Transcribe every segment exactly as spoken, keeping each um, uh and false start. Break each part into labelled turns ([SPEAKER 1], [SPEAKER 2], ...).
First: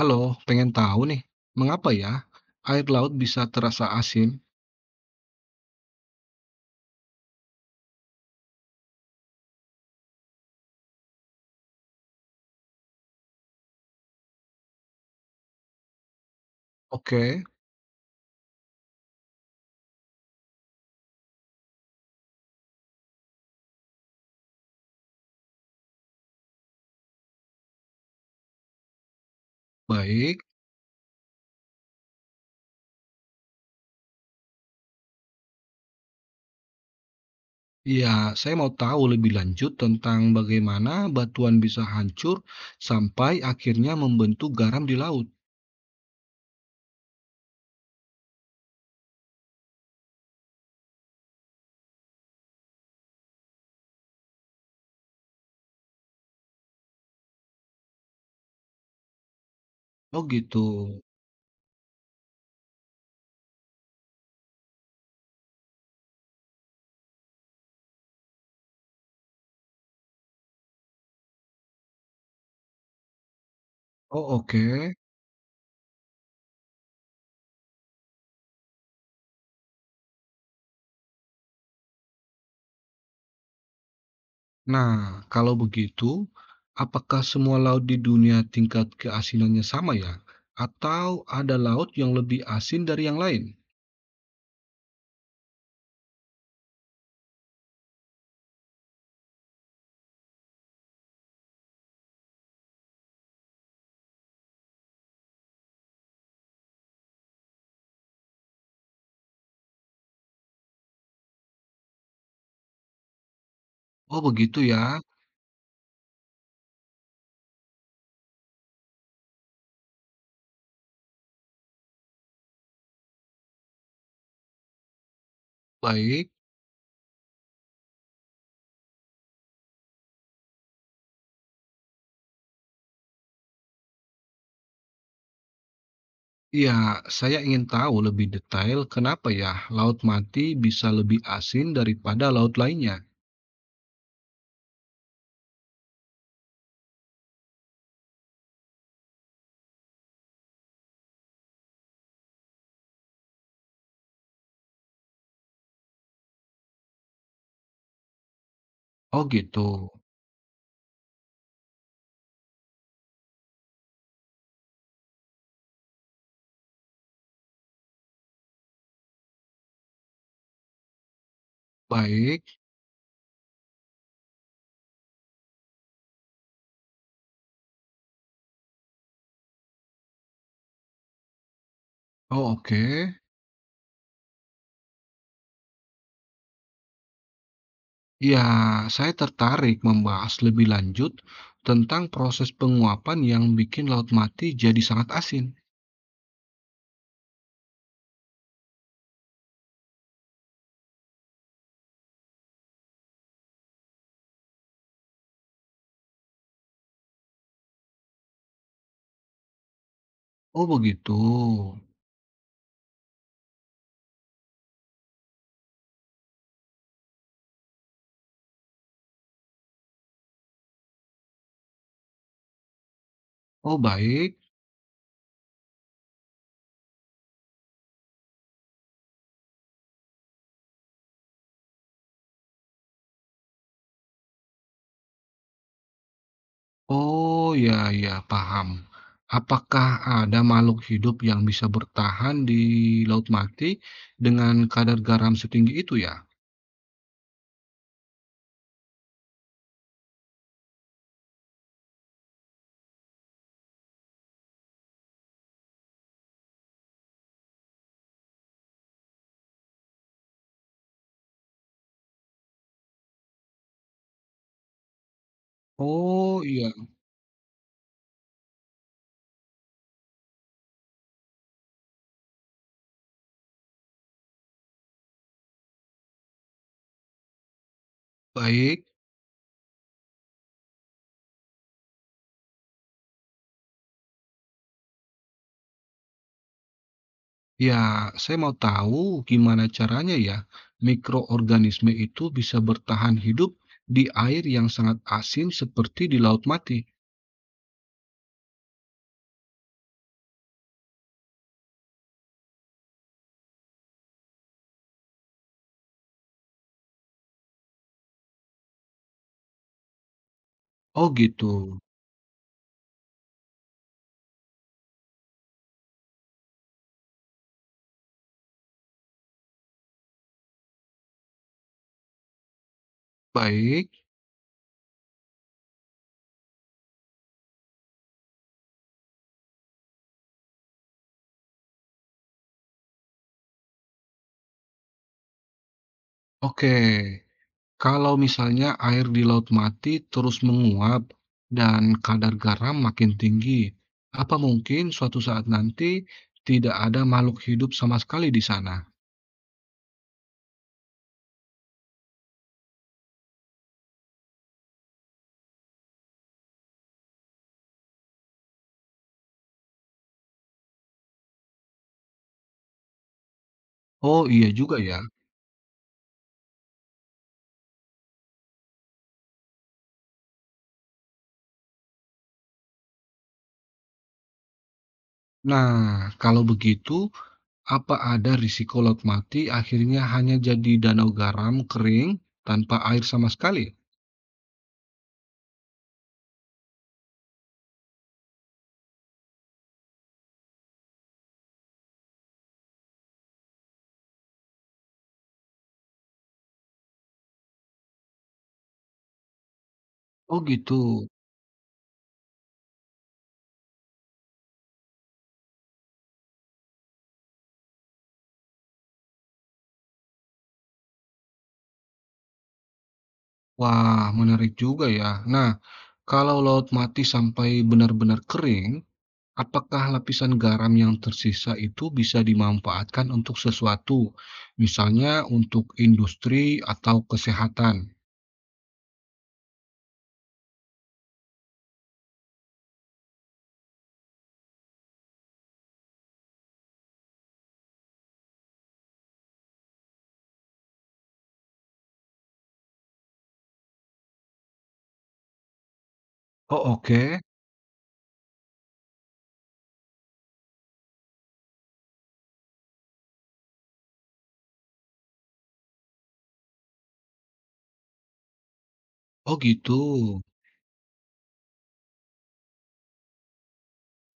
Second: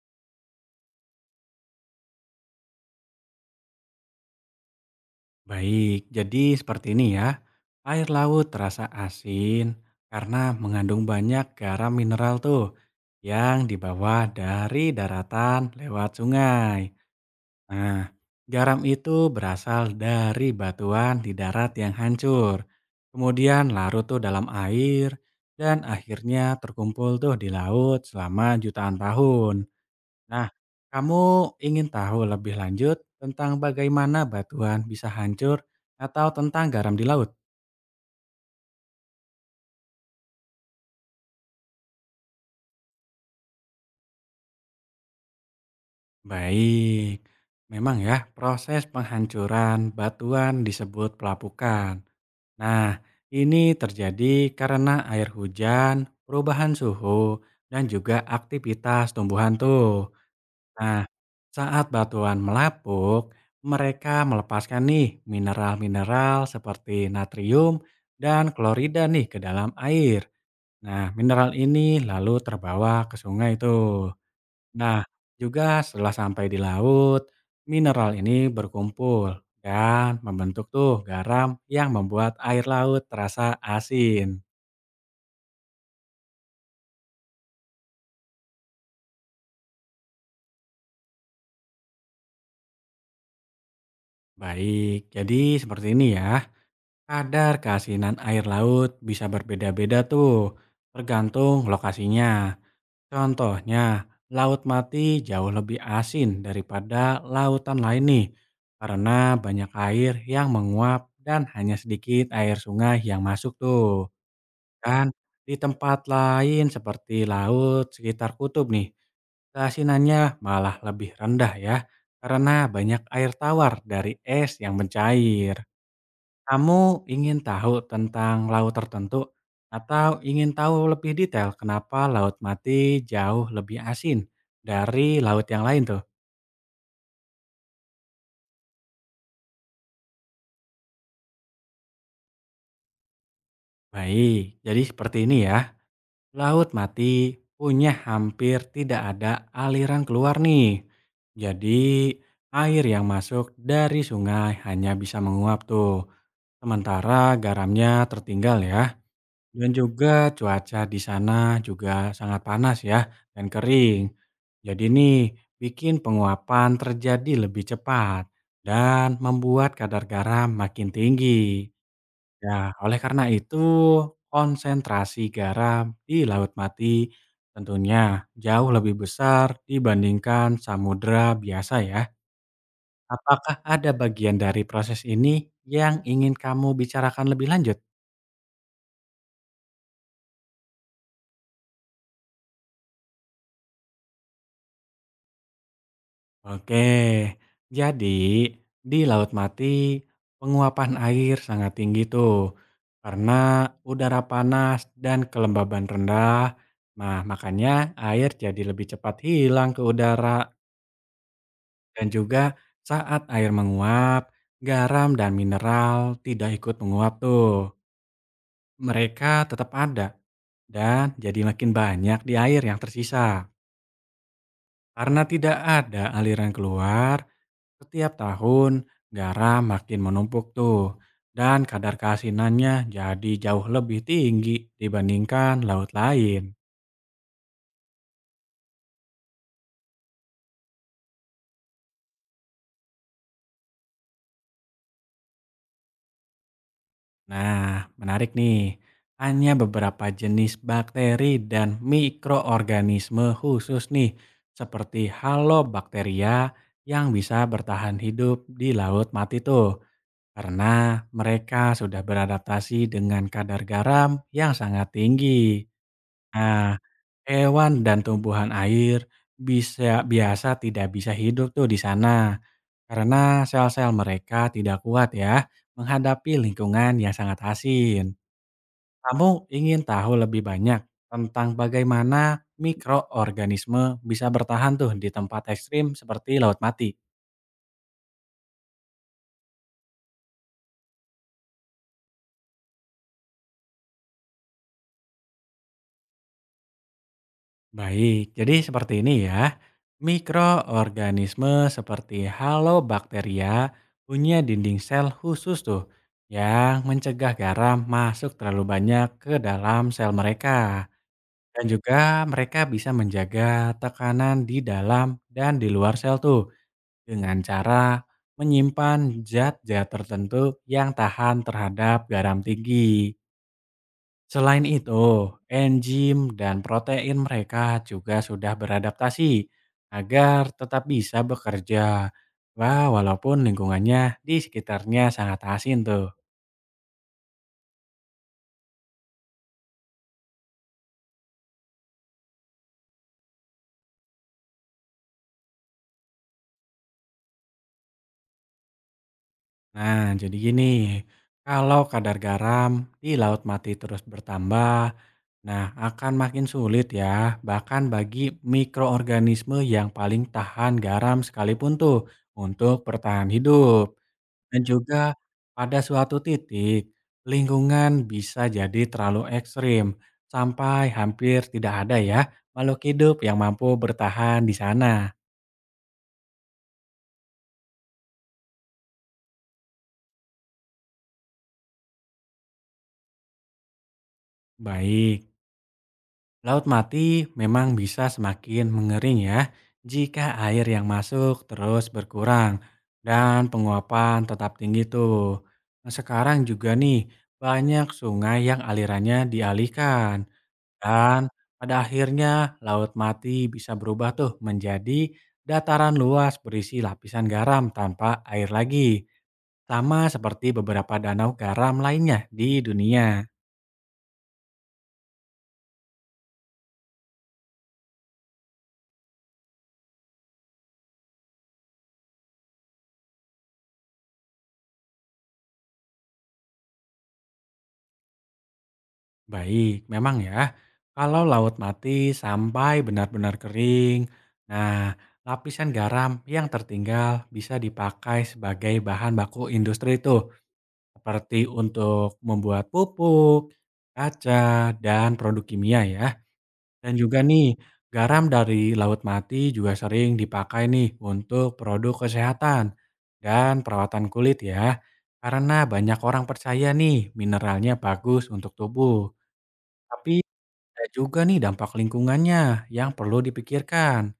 [SPEAKER 1] Halo, pengen tahu nih, mengapa ya air laut bisa terasa asin?
[SPEAKER 2] Baik, jadi seperti ini ya. Air laut terasa asin karena mengandung banyak garam mineral tuh yang dibawa dari daratan lewat sungai.
[SPEAKER 1] Oke,
[SPEAKER 2] Nah, garam itu berasal dari batuan di darat yang hancur. Kemudian larut tuh dalam air dan akhirnya terkumpul tuh di laut selama jutaan tahun.
[SPEAKER 1] baik.
[SPEAKER 2] Nah, kamu ingin tahu lebih lanjut tentang bagaimana batuan bisa hancur atau tentang garam di laut?
[SPEAKER 1] Ya, saya mau tahu lebih lanjut tentang bagaimana batuan bisa hancur sampai akhirnya membentuk garam di laut.
[SPEAKER 2] Baik, memang ya proses penghancuran batuan disebut pelapukan. Nah, ini terjadi karena air hujan, perubahan suhu, dan juga aktivitas tumbuhan tuh.
[SPEAKER 1] Oh gitu.
[SPEAKER 2] Nah, saat batuan melapuk, mereka melepaskan nih mineral-mineral seperti natrium dan klorida nih ke dalam air. Nah, mineral ini lalu terbawa ke sungai itu.
[SPEAKER 1] Oh oke.
[SPEAKER 2] Nah, juga setelah sampai di laut, mineral ini berkumpul dan membentuk tuh garam yang membuat air laut terasa asin.
[SPEAKER 1] Nah, kalau begitu, apakah semua laut di dunia tingkat keasinannya sama ya? Atau ada laut yang lebih asin dari yang lain?
[SPEAKER 2] Baik, jadi seperti ini ya. Kadar keasinan air laut bisa berbeda-beda tuh, tergantung lokasinya. Contohnya, laut mati jauh lebih asin daripada lautan lain nih, karena banyak air yang menguap dan hanya sedikit air sungai yang masuk tuh.
[SPEAKER 1] Oh begitu ya.
[SPEAKER 2] Dan di tempat lain seperti laut sekitar kutub nih, keasinannya malah lebih rendah ya, karena banyak air tawar dari es yang mencair.
[SPEAKER 1] Baik.
[SPEAKER 2] Kamu ingin tahu tentang laut tertentu atau ingin tahu lebih detail kenapa laut mati jauh lebih asin dari laut yang lain tuh?
[SPEAKER 1] Iya, saya ingin tahu lebih detail kenapa ya Laut Mati bisa lebih asin daripada laut lainnya.
[SPEAKER 2] Baik, jadi seperti ini ya. Laut mati punya hampir tidak ada aliran keluar nih. Jadi air yang masuk dari sungai hanya bisa menguap tuh. Sementara garamnya tertinggal ya.
[SPEAKER 1] Oh gitu.
[SPEAKER 2] Dan juga cuaca di sana juga sangat panas ya dan kering. Jadi nih bikin penguapan terjadi lebih cepat dan membuat kadar garam makin tinggi.
[SPEAKER 1] Baik.
[SPEAKER 2] Ya, oleh karena itu konsentrasi garam di Laut Mati tentunya jauh lebih besar dibandingkan samudra biasa ya.
[SPEAKER 1] Oh oke.
[SPEAKER 2] Apakah ada bagian dari proses ini yang ingin kamu bicarakan lebih lanjut?
[SPEAKER 1] Ya, saya tertarik membahas lebih lanjut tentang proses penguapan yang bikin Laut Mati jadi sangat asin.
[SPEAKER 2] Oke, jadi di Laut Mati penguapan air sangat tinggi tuh karena udara panas dan kelembaban rendah. Nah, makanya air jadi lebih cepat hilang ke udara
[SPEAKER 1] Oh begitu.
[SPEAKER 2] dan juga saat air menguap, garam dan mineral tidak ikut menguap tuh. Mereka tetap ada dan jadi makin banyak di air yang tersisa
[SPEAKER 1] Oh baik.
[SPEAKER 2] karena tidak ada aliran keluar. Setiap tahun, garam makin menumpuk tuh, dan kadar keasinannya jadi jauh lebih tinggi dibandingkan laut lain.
[SPEAKER 1] Oh ya ya paham. Apakah ada makhluk hidup yang bisa bertahan di Laut Mati dengan kadar garam setinggi itu ya?
[SPEAKER 2] Nah, menarik nih, hanya beberapa jenis bakteri dan mikroorganisme khusus nih, seperti halobakteria yang bisa bertahan hidup di laut mati tuh. Karena mereka sudah beradaptasi dengan kadar garam yang sangat tinggi.
[SPEAKER 1] Oh, iya,
[SPEAKER 2] Nah, hewan dan tumbuhan air bisa biasa tidak bisa hidup tuh di sana karena sel-sel mereka tidak kuat ya menghadapi lingkungan yang sangat asin.
[SPEAKER 1] baik.
[SPEAKER 2] Kamu ingin tahu lebih banyak tentang bagaimana mikroorganisme bisa bertahan tuh di tempat ekstrim seperti laut mati?
[SPEAKER 1] Ya, saya mau tahu gimana caranya ya mikroorganisme itu bisa bertahan hidup di air yang sangat asin seperti di laut mati.
[SPEAKER 2] Baik, jadi seperti ini ya. Mikroorganisme seperti halobakteria punya dinding sel khusus tuh yang mencegah garam masuk terlalu banyak ke dalam sel mereka.
[SPEAKER 1] Oh, gitu.
[SPEAKER 2] Dan juga mereka bisa menjaga tekanan di dalam dan di luar sel tuh dengan cara menyimpan zat-zat tertentu yang tahan terhadap garam tinggi.
[SPEAKER 1] Baik.
[SPEAKER 2] Selain itu, enzim dan protein mereka juga sudah beradaptasi agar tetap bisa bekerja. Wah, walaupun lingkungannya di sekitarnya sangat asin tuh.
[SPEAKER 1] Oke. Kalau misalnya air di laut mati terus menguap dan kadar garam makin tinggi, apa mungkin suatu saat nanti tidak ada makhluk hidup sama sekali di sana?
[SPEAKER 2] Nah, jadi gini, kalau kadar garam di laut mati terus bertambah, nah akan makin sulit ya, bahkan bagi mikroorganisme yang paling tahan garam sekalipun tuh untuk bertahan hidup.
[SPEAKER 1] Oh, iya
[SPEAKER 2] Dan
[SPEAKER 1] juga ya.
[SPEAKER 2] juga pada suatu titik, lingkungan bisa jadi terlalu ekstrim sampai hampir tidak ada ya makhluk hidup yang mampu bertahan di sana.
[SPEAKER 1] Nah, kalau begitu, apa ada risiko laut mati akhirnya hanya jadi danau garam kering tanpa air sama sekali?
[SPEAKER 2] Baik, laut mati memang bisa semakin mengering ya jika air yang masuk terus berkurang dan penguapan tetap tinggi tuh. Nah, sekarang juga nih banyak sungai yang alirannya dialihkan.
[SPEAKER 1] Oh gitu.
[SPEAKER 2] Dan pada akhirnya Laut Mati bisa berubah tuh menjadi dataran luas berisi lapisan garam tanpa air lagi. Sama seperti beberapa danau garam lainnya di dunia.
[SPEAKER 1] Wah, menarik juga ya. Nah, kalau laut mati sampai benar-benar kering, apakah lapisan garam yang tersisa itu bisa dimanfaatkan untuk sesuatu, misalnya untuk industri atau kesehatan?
[SPEAKER 2] Baik, memang ya. Kalau Laut Mati sampai benar-benar kering, nah lapisan garam yang tertinggal bisa dipakai sebagai bahan baku industri tuh. Seperti untuk membuat pupuk, kaca, dan produk kimia ya.
[SPEAKER 1] Oh
[SPEAKER 2] Dan juga
[SPEAKER 1] oke.
[SPEAKER 2] nih, garam dari laut mati juga sering dipakai nih untuk produk kesehatan dan perawatan kulit ya. Karena banyak orang percaya nih mineralnya bagus untuk tubuh.
[SPEAKER 1] Oh gitu.
[SPEAKER 2] Tapi ada juga nih dampak lingkungannya yang perlu dipikirkan.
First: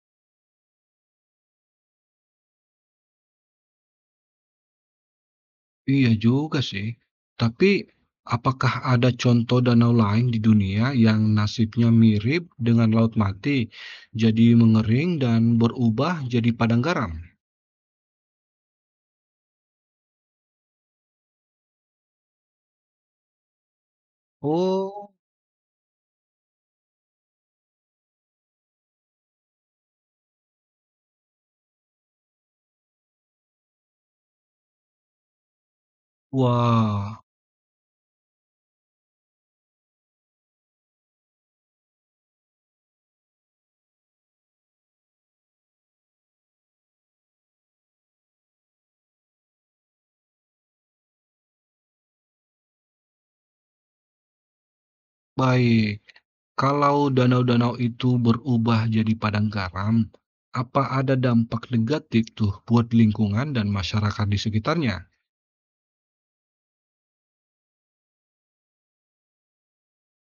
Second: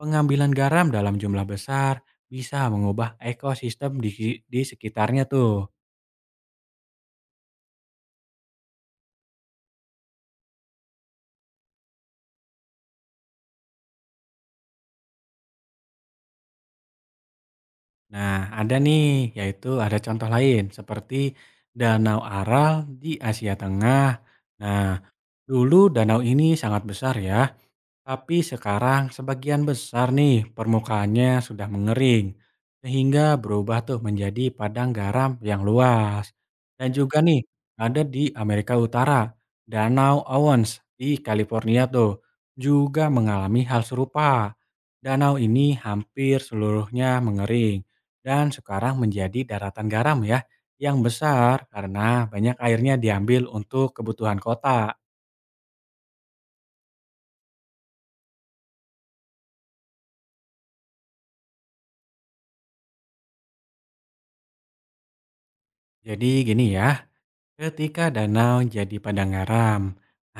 [SPEAKER 2] Pengambilan garam dalam jumlah besar bisa mengubah ekosistem di, si, di sekitarnya tuh.
[SPEAKER 1] Iya juga sih. Tapi apakah ada contoh danau lain di dunia yang nasibnya mirip dengan Laut Mati, jadi mengering dan berubah jadi padang garam?
[SPEAKER 2] Nah, ada nih, yaitu ada contoh lain seperti Danau Aral di Asia Tengah. Nah,
[SPEAKER 1] Oh,
[SPEAKER 2] dulu danau ini sangat besar ya, tapi sekarang sebagian besar nih permukaannya sudah mengering sehingga berubah tuh menjadi padang garam yang luas. Dan
[SPEAKER 1] wah,
[SPEAKER 2] juga nih ada di Amerika Utara, Danau Owens di California tuh juga mengalami hal serupa. Danau ini hampir seluruhnya mengering dan sekarang menjadi daratan garam ya yang besar karena banyak airnya diambil untuk kebutuhan kota.
[SPEAKER 1] baik. Kalau danau-danau itu berubah jadi padang garam, apa ada dampak negatif tuh buat lingkungan dan masyarakat di sekitarnya?
[SPEAKER 2] Jadi gini ya, ketika danau jadi padang garam,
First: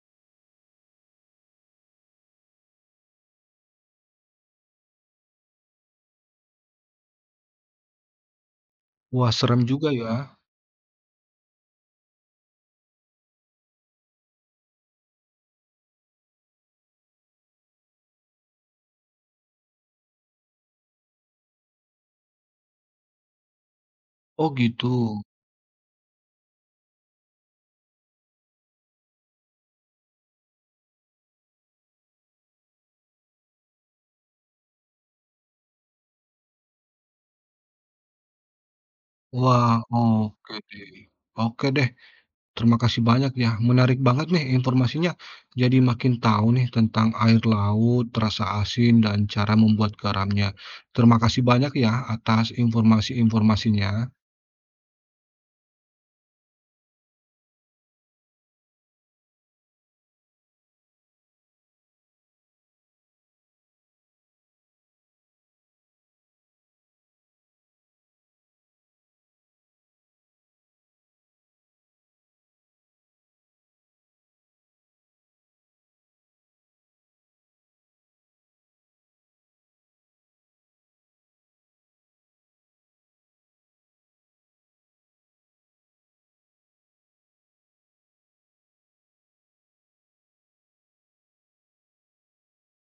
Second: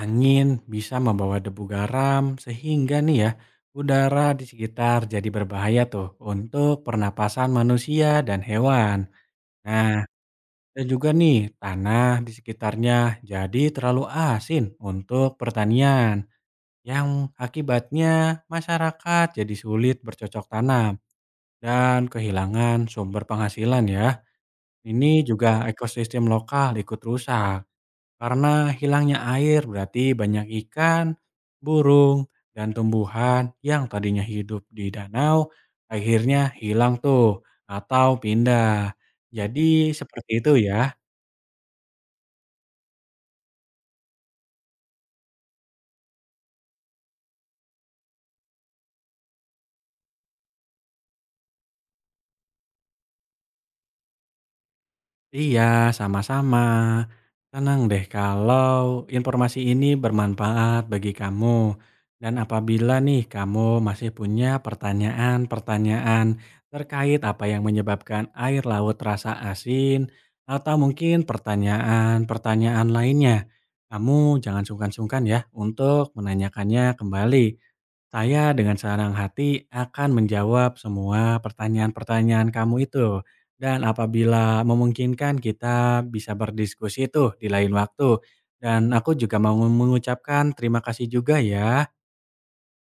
[SPEAKER 2] angin bisa membawa debu garam sehingga nih ya, udara di sekitar jadi berbahaya tuh untuk pernapasan manusia dan hewan.
[SPEAKER 1] Wah, serem juga
[SPEAKER 2] Nah,
[SPEAKER 1] ya.
[SPEAKER 2] dan juga nih tanah di sekitarnya jadi terlalu asin untuk pertanian yang akibatnya masyarakat jadi sulit bercocok tanam dan kehilangan sumber penghasilan ya.
[SPEAKER 1] Oh gitu.
[SPEAKER 2] Ini juga ekosistem lokal ikut rusak. Karena hilangnya air berarti banyak ikan, burung, dan tumbuhan yang tadinya hidup di danau akhirnya hilang tuh atau pindah.
[SPEAKER 1] Wah,
[SPEAKER 2] Jadi seperti itu
[SPEAKER 1] oke deh.
[SPEAKER 2] ya.
[SPEAKER 1] Oke deh. Terima kasih banyak ya, menarik banget nih informasinya. Jadi makin tahu nih tentang air laut, rasa asin, dan cara membuat garamnya. Terima kasih banyak ya atas informasi-informasinya.
[SPEAKER 2] Iya, sama-sama. Senang deh kalau informasi ini bermanfaat bagi kamu. Dan apabila nih kamu masih punya pertanyaan-pertanyaan terkait apa yang menyebabkan air laut terasa asin, atau mungkin pertanyaan-pertanyaan lainnya, kamu jangan sungkan-sungkan ya untuk menanyakannya kembali. Saya dengan senang hati akan menjawab semua pertanyaan-pertanyaan kamu itu. Dan apabila memungkinkan kita bisa berdiskusi tuh di lain waktu. Dan aku juga mau mengucapkan terima kasih juga ya.